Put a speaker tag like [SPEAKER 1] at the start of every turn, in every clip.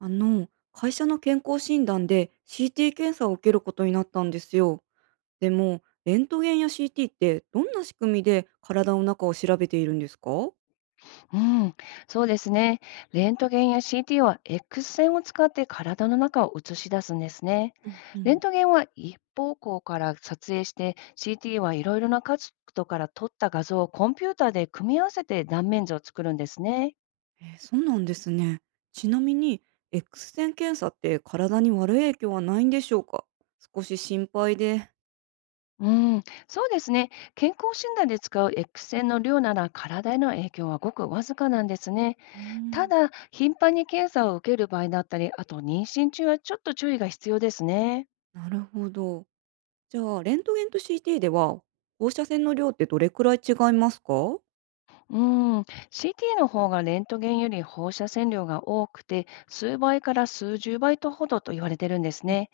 [SPEAKER 1] あの、会社の健康診断で CT 検査を受けることになったんですよ。でも、レントゲンや CT ってどんな仕組みで体の中を調べているんですか？
[SPEAKER 2] うん、そうですね。レントゲンや CT は X 線を使って体の中を映し出すんですね。
[SPEAKER 1] うんう
[SPEAKER 2] レ
[SPEAKER 1] ん、
[SPEAKER 2] ントゲンは一方向から撮影して、CT はいろいろな角度から撮った画像をコンピューターで組み合わせて断面図を作るんですね。
[SPEAKER 1] えーそうなんですね。ちなみに、X 線検査って体に悪い影響はないんでしょうか？少し心配で。
[SPEAKER 2] うん、そうですね。健康診断で使う X 線の量なら体への影響はごくわずかなんですね。
[SPEAKER 1] うー
[SPEAKER 2] た
[SPEAKER 1] ん。
[SPEAKER 2] だ、頻繁に検査を受ける場合だったり、あと妊娠中はちょっと注意が必要ですね。
[SPEAKER 1] なるほど。じゃあ、レントゲンと CT では放射線の量ってどれくらい違いますか？
[SPEAKER 2] うーん、CT の方がレントゲンより放射線量が多くて、数倍から数十倍とほどと言われてるんです
[SPEAKER 1] え
[SPEAKER 2] ね。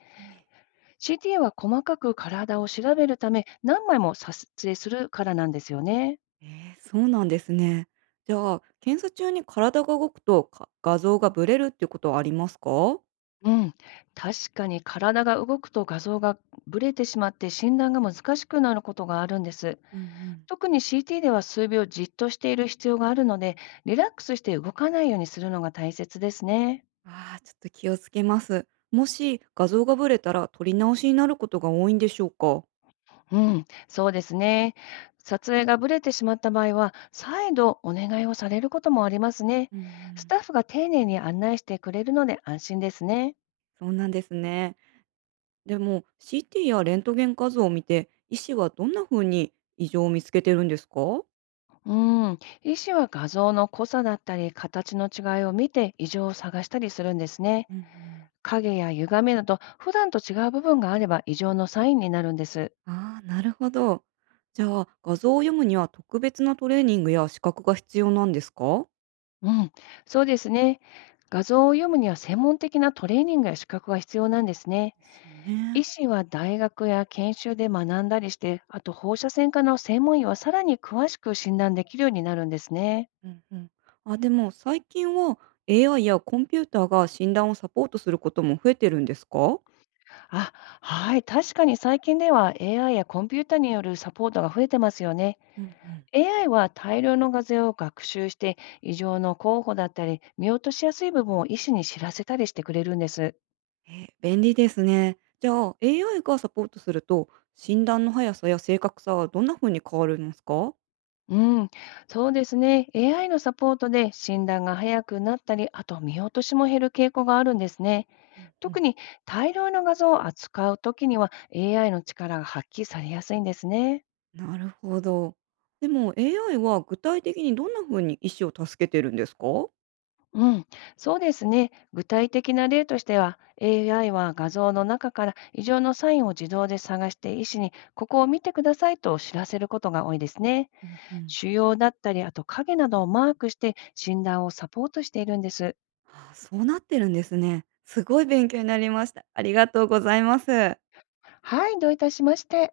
[SPEAKER 2] CT は細かく体を調べるため、何枚も撮影するからなんですよね。
[SPEAKER 1] えー、そうなんですね。じゃあ、検査中に体が動くと、画像がブレるっていうことはありますか？う
[SPEAKER 2] うん、確かに体が動くと画像がブレてしまって診断が難しくなることがあるんです。
[SPEAKER 1] んうん。
[SPEAKER 2] 特に CT では数秒じっとしている必要があるので、リラックスして動かないようにするのが大切ですね。
[SPEAKER 1] ああ、ちょっと気をつけます。もし画像がブレたら撮り直しになることが多いんでしょうか？
[SPEAKER 2] うん、そうですね。撮影がブレてしまった場合は、再度お願いをされることもありますね。
[SPEAKER 1] うんう
[SPEAKER 2] ス
[SPEAKER 1] ん。
[SPEAKER 2] タッフが丁寧に案内してくれるので安心ですね。
[SPEAKER 1] そうなんですね。でも CT やレントゲン画像を見て、医師はどんな風に異常を見つけてるんですか？
[SPEAKER 2] うん、医師は画像の濃さだったり形の違いを見て異常を探したりするんですね。
[SPEAKER 1] うんうん。
[SPEAKER 2] 影や歪みなど普段と違う部分があれば異常のサインになるんです。
[SPEAKER 1] ああ、なるほど。じゃあ、画像を読むには特別なトレーニングや資格が必要なんですか？
[SPEAKER 2] うん、そうですね。画像を読むには専門的なトレーニングや資格が必要なんですね。
[SPEAKER 1] ですよね。
[SPEAKER 2] 医師は大学や研修で学んだりして、あと放射線科の専門医はさらに詳しく診断できるようになるんですね。
[SPEAKER 1] うんうん。あ、でも最近は AI やコンピューターが診断をサポートすることも増えてるんですか？
[SPEAKER 2] あ、はい、確かに最近では AI やコンピュータによるサポートが増えてますよね。
[SPEAKER 1] うんうん。
[SPEAKER 2] AI は大量の画像を学習して、異常の候補だったり、見落としやすい部分を医師に知らせたりしてくれるんです。
[SPEAKER 1] え、便利ですね。じゃあ AI がサポートすると、診断の速さや正確さはどんな風に変わるんですか？
[SPEAKER 2] うん、そうですね。AI のサポートで診断が早くなったり、あと見落としも減る傾向があるんですね。
[SPEAKER 1] うんう
[SPEAKER 2] 特
[SPEAKER 1] ん。
[SPEAKER 2] に大量の画像を扱うときには AI の力が発揮されやすいんですね。
[SPEAKER 1] なるほど。でも AI は具体的にどんな風に医師を助けてるんですか？
[SPEAKER 2] うん、そうですね。具体的な例としては、AI は画像の中から異常のサインを自動で探して医師にここを見てくださいと知らせることが多いですね。
[SPEAKER 1] うんうん。
[SPEAKER 2] 腫瘍だったり、あと影などをマークして診断をサポートしているんです。
[SPEAKER 1] あ、そうなってるんですね。すごい勉強になりました。ありがとうございます。
[SPEAKER 2] はい、どういたしまして。